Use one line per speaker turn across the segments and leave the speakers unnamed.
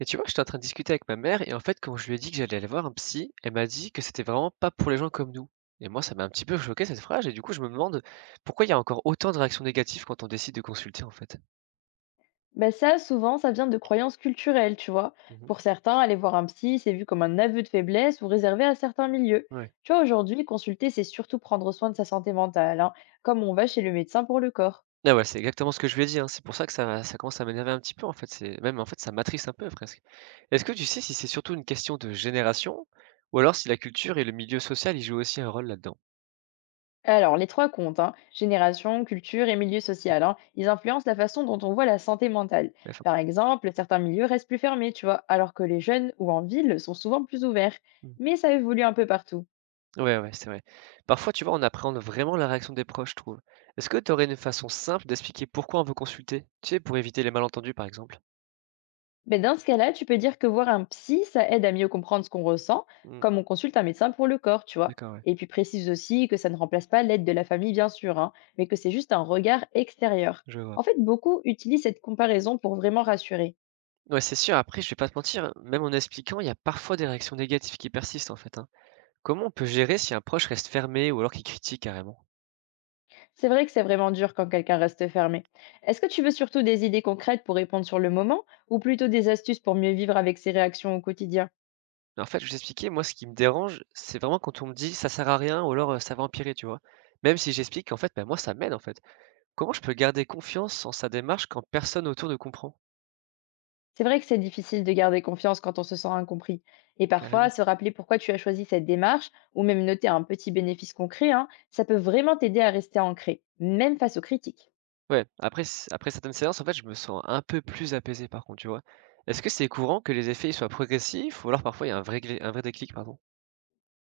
Et tu vois, j'étais en train de discuter avec ma mère et en fait, quand je lui ai dit que j'allais aller voir un psy, elle m'a dit que c'était vraiment pas pour les gens comme nous. Et moi, ça m'a un petit peu choqué cette phrase et du coup, je me demande pourquoi il y a encore autant de réactions négatives quand on décide de consulter en fait.
Ben ça, souvent, ça vient de croyances culturelles, tu vois.
Mhm.
Pour certains, aller voir un psy, c'est vu comme un aveu de faiblesse ou réservé à certains milieux.
Ouais.
Tu vois, aujourd'hui, consulter, c'est surtout prendre soin de sa santé mentale, hein, comme on va chez le médecin pour le corps.
Ah ouais, c'est exactement ce que je lui ai dit, hein. C'est pour ça que ça commence à m'énerver un petit peu en fait. C'est même en fait, ça m'attriste un peu presque. Est-ce que tu sais si c'est surtout une question de génération ou alors si la culture et le milieu social y jouent aussi un rôle là-dedans?
Alors, les trois comptes, hein, génération, culture et milieu social, hein, ils influencent la façon dont on voit la santé mentale.
F
Par exemple, certains milieux restent plus fermés, tu vois, alors que les jeunes ou en ville sont souvent plus ouverts.
un.
Mais ça évolue un peu partout.
Ouais, ouais, c'est vrai. Parfois, tu vois, on appréhende vraiment la réaction des proches, je trouve. Est-ce que tu aurais une façon simple d'expliquer pourquoi on veut consulter? Tu sais, pour éviter les malentendus, par exemple.
Mais dans ce cas-là, tu peux dire que voir un psy, ça aide à mieux comprendre ce qu'on ressent,
Mm,
comme on consulte un médecin pour le corps, tu vois.
d'accord, ouais,
Et puis précise aussi que ça ne remplace pas l'aide de la famille, bien sûr, hein, mais que c'est juste un regard extérieur.
je vois.
En fait, beaucoup utilisent cette comparaison pour vraiment rassurer.
Ouais, c'est sûr, après, je vais pas te mentir, même en expliquant, il y a parfois des réactions négatives qui persistent, en fait, hein. Comment on peut gérer si un proche reste fermé ou alors qu'il critique carrément?
C'est vrai que c'est vraiment dur quand quelqu'un reste fermé. Est-ce que tu veux surtout des idées concrètes pour répondre sur le moment, ou plutôt des astuces pour mieux vivre avec ses réactions au quotidien?
En fait, je vais t'expliquer, moi, ce qui me dérange, c'est vraiment quand on me dit ça sert à rien ou alors ça va empirer, tu vois. Même si j'explique qu'en fait, bah, moi, ça m'aide, en fait. Comment je peux garder confiance en sa démarche quand personne autour ne comprend?
C'est vrai que c'est difficile de garder confiance quand on se sent incompris. Et parfois,
Carrément.
se rappeler pourquoi tu as choisi cette démarche, ou même noter un petit bénéfice concret, hein, ça peut vraiment t'aider à rester ancré, même face aux critiques.
Ouais, après certaines séances, en fait, je me sens un peu plus apaisé par contre, tu vois? Est-ce que c'est courant que les effets, ils soient progressifs ou alors parfois il y a un vrai déclic, pardon?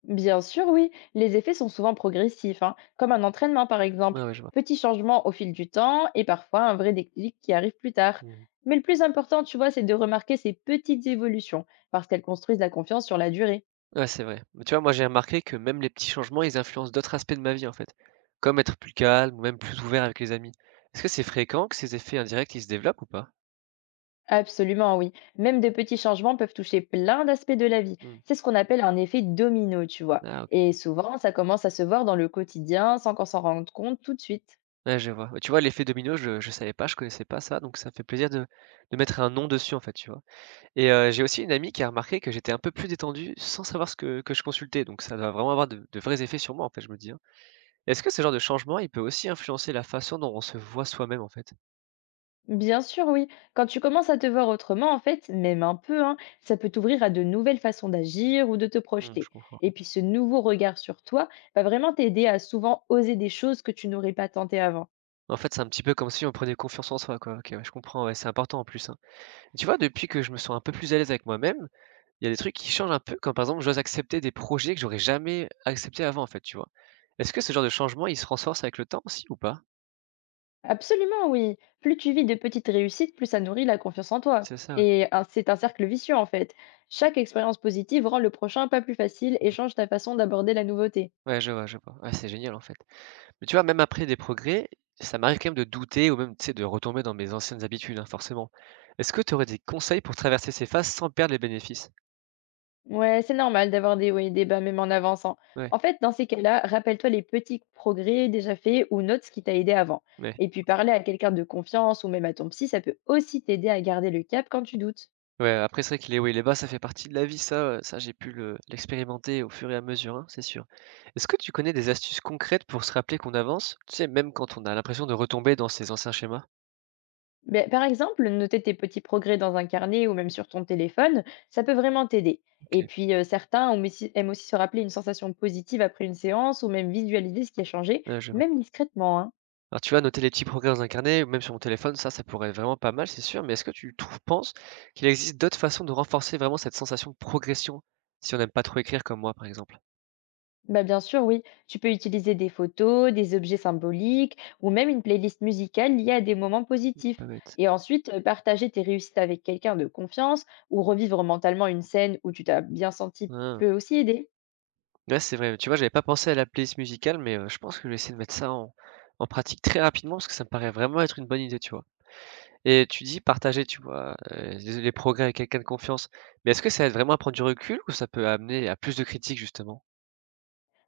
Bien sûr, oui, les effets sont souvent progressifs, hein, comme un entraînement par exemple.
Ah ouais, je vois.
Petits changements au fil du temps et parfois un vrai déclic qui arrive plus tard.
Mmh.
Mais le plus important, tu vois, c'est de remarquer ces petites évolutions, parce qu'elles construisent la confiance sur la durée.
Ouais, c'est vrai. Mais tu vois, moi, j'ai remarqué que même les petits changements, ils influencent d'autres aspects de ma vie, en fait, comme être plus calme ou même plus ouvert avec les amis. Est-ce que c'est fréquent que ces effets indirects, ils se développent ou pas?
Absolument, oui. Même de petits changements peuvent toucher plein d'aspects de la vie.
Mmh.
C'est ce qu'on appelle un effet domino, tu vois.
Ah,
Et
OK.
souvent, ça commence à se voir dans le quotidien sans qu'on s'en rende compte tout de suite.
Ouais, je vois. Ouais, tu vois, l'effet domino, je savais pas, je connaissais pas ça, donc ça me fait plaisir de mettre un nom dessus, en fait, tu vois? Et j'ai aussi une amie qui a remarqué que j'étais un peu plus détendu sans savoir ce que je consultais, donc ça doit vraiment avoir de vrais effets sur moi, en fait, je me dis, hein. Est-ce que ce genre de changement, il peut aussi influencer la façon dont on se voit soi-même, en fait?
Bien sûr, oui. Quand tu commences à te voir autrement, en fait, même un peu, hein, ça peut t'ouvrir à de nouvelles façons d'agir ou de te
Mmh,
projeter.
je comprends,
Et
ouais.
puis ce nouveau regard sur toi va vraiment t'aider à souvent oser des choses que tu n'aurais pas tentées avant.
En fait, c'est un petit peu comme si on prenait confiance en soi, quoi. OK, ouais, je comprends, ouais, c'est important, en plus, hein. Tu vois, depuis que je me sens un peu plus à l'aise avec moi-même, il y a des trucs qui changent un peu, comme, par exemple, j'ose accepter des projets que j'aurais jamais acceptés avant, en fait, tu vois? Est-ce que ce genre de changement, il se renforce avec le temps aussi ou pas?
Absolument, oui. Plus tu vis de petites réussites, plus ça nourrit la confiance en toi.
C'est ça, ouais.
C'est un cercle vicieux en fait. Chaque expérience positive rend le prochain pas plus facile et change ta façon d'aborder la nouveauté.
Ouais, je vois, je vois. Ouais, c'est génial, en fait. Mais tu vois, même après des progrès, ça m'arrive quand même de douter ou même, tu sais, de retomber dans mes anciennes habitudes, hein, forcément. Est-ce que tu aurais des conseils pour traverser ces phases sans perdre les bénéfices?
Ouais, c'est normal d'avoir des hauts et des bas même en avançant.
Ouais,
En fait, dans ces cas-là, rappelle-toi les petits progrès déjà faits ou note ce qui t'a aidé avant.
ouais,
Et puis parler à quelqu'un de confiance ou même à ton psy, ça peut aussi t'aider à garder le cap quand tu doutes.
ouais. Après, c'est vrai que les hauts et les bas, ça fait partie de la vie, ça, j'ai pu l'expérimenter au fur et à mesure, hein, c'est sûr. Est-ce que tu connais des astuces concrètes pour se rappeler qu'on avance, tu sais, même quand on a l'impression de retomber dans ces anciens schémas?
Ben, par exemple, noter tes petits progrès dans un carnet ou même sur ton téléphone, ça peut vraiment t'aider. Et
Ok,
puis, certains aiment aussi se rappeler une sensation positive après une séance ou même visualiser ce qui a changé,
ouais, je
même discrètement, hein.
Alors tu vois, noter les petits progrès dans un carnet ou même sur mon téléphone, ça pourrait être vraiment pas mal, c'est sûr. Mais est-ce que penses qu'il existe d'autres façons de renforcer vraiment cette sensation de progression si on n'aime pas trop écrire comme moi, par exemple?
Ben, bien sûr, oui, tu peux utiliser des photos, des objets symboliques ou même une playlist musicale liée à des moments
Pas
positifs.
bête.
Et ensuite, partager tes réussites avec quelqu'un de confiance ou revivre mentalement une scène où tu t'as bien senti
Ah.
peut aussi aider.
Ouais, c'est vrai. Tu vois, j'avais pas pensé à la playlist musicale, mais je pense que je vais essayer de mettre ça en, en pratique très rapidement parce que ça me paraît vraiment être une bonne idée, tu vois. Et tu dis partager, tu vois, les progrès avec quelqu'un de confiance. Mais est-ce que ça aide vraiment à prendre du recul ou ça peut amener à plus de critiques, justement?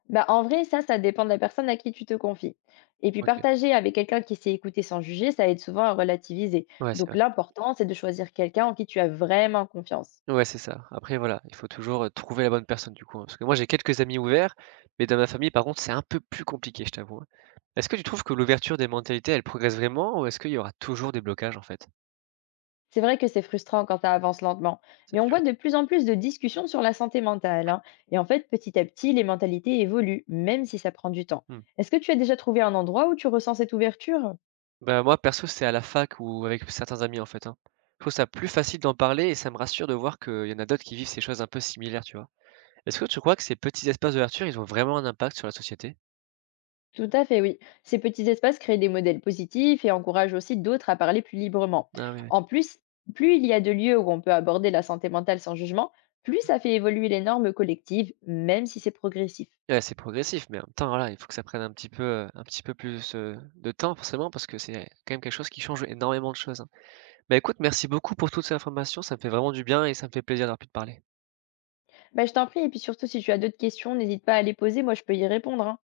Bah, en vrai, ça dépend de la personne à qui tu te confies. Et puis,
Ok.
partager avec quelqu'un qui sait écouter sans juger, ça aide souvent à relativiser.
Ouais, c'est
Donc, l'important, c'est de choisir quelqu'un en qui tu as vraiment confiance.
Ouais, c'est ça. Après voilà, il faut toujours, trouver la bonne personne du coup, hein. Parce que moi j'ai quelques amis ouverts, mais dans ma famille par contre c'est un peu plus compliqué, je t'avoue, hein. Est-ce que tu trouves que l'ouverture des mentalités, elle progresse vraiment ou est-ce qu'il y aura toujours des blocages en fait?
C'est vrai que c'est frustrant quand ça avance lentement, mais
C'est
on
sûr?
voit de plus en plus de discussions sur la santé mentale, hein. Et en fait, petit à petit, les mentalités évoluent, même si ça prend du temps.
Mmh.
Est-ce que tu as déjà trouvé un endroit où tu ressens cette ouverture?
Bah, moi perso c'est à la fac ou avec certains amis en fait, hein. Je trouve ça plus facile d'en parler et ça me rassure de voir qu'il y en a d'autres qui vivent ces choses un peu similaires, tu vois? Est-ce que tu crois que ces petits espaces d'ouverture, ils ont vraiment un impact sur la société?
Tout à fait, oui. Ces petits espaces créent des modèles positifs et encouragent aussi d'autres à parler plus librement.
Ah oui, oui.
En plus, plus il y a de lieux où on peut aborder la santé mentale sans jugement, plus ça fait évoluer les normes collectives, même si c'est progressif.
Ouais, c'est progressif, mais en même temps, voilà, il faut que ça prenne un petit peu plus, de temps forcément parce que c'est quand même quelque chose qui change énormément de choses, hein. Bah, écoute, merci beaucoup pour toutes ces informations, ça me fait vraiment du bien et ça me fait plaisir d'avoir pu te parler.
Bah, je t'en prie, et puis surtout si tu as d'autres questions, n'hésite pas à les poser, moi je peux y répondre, hein.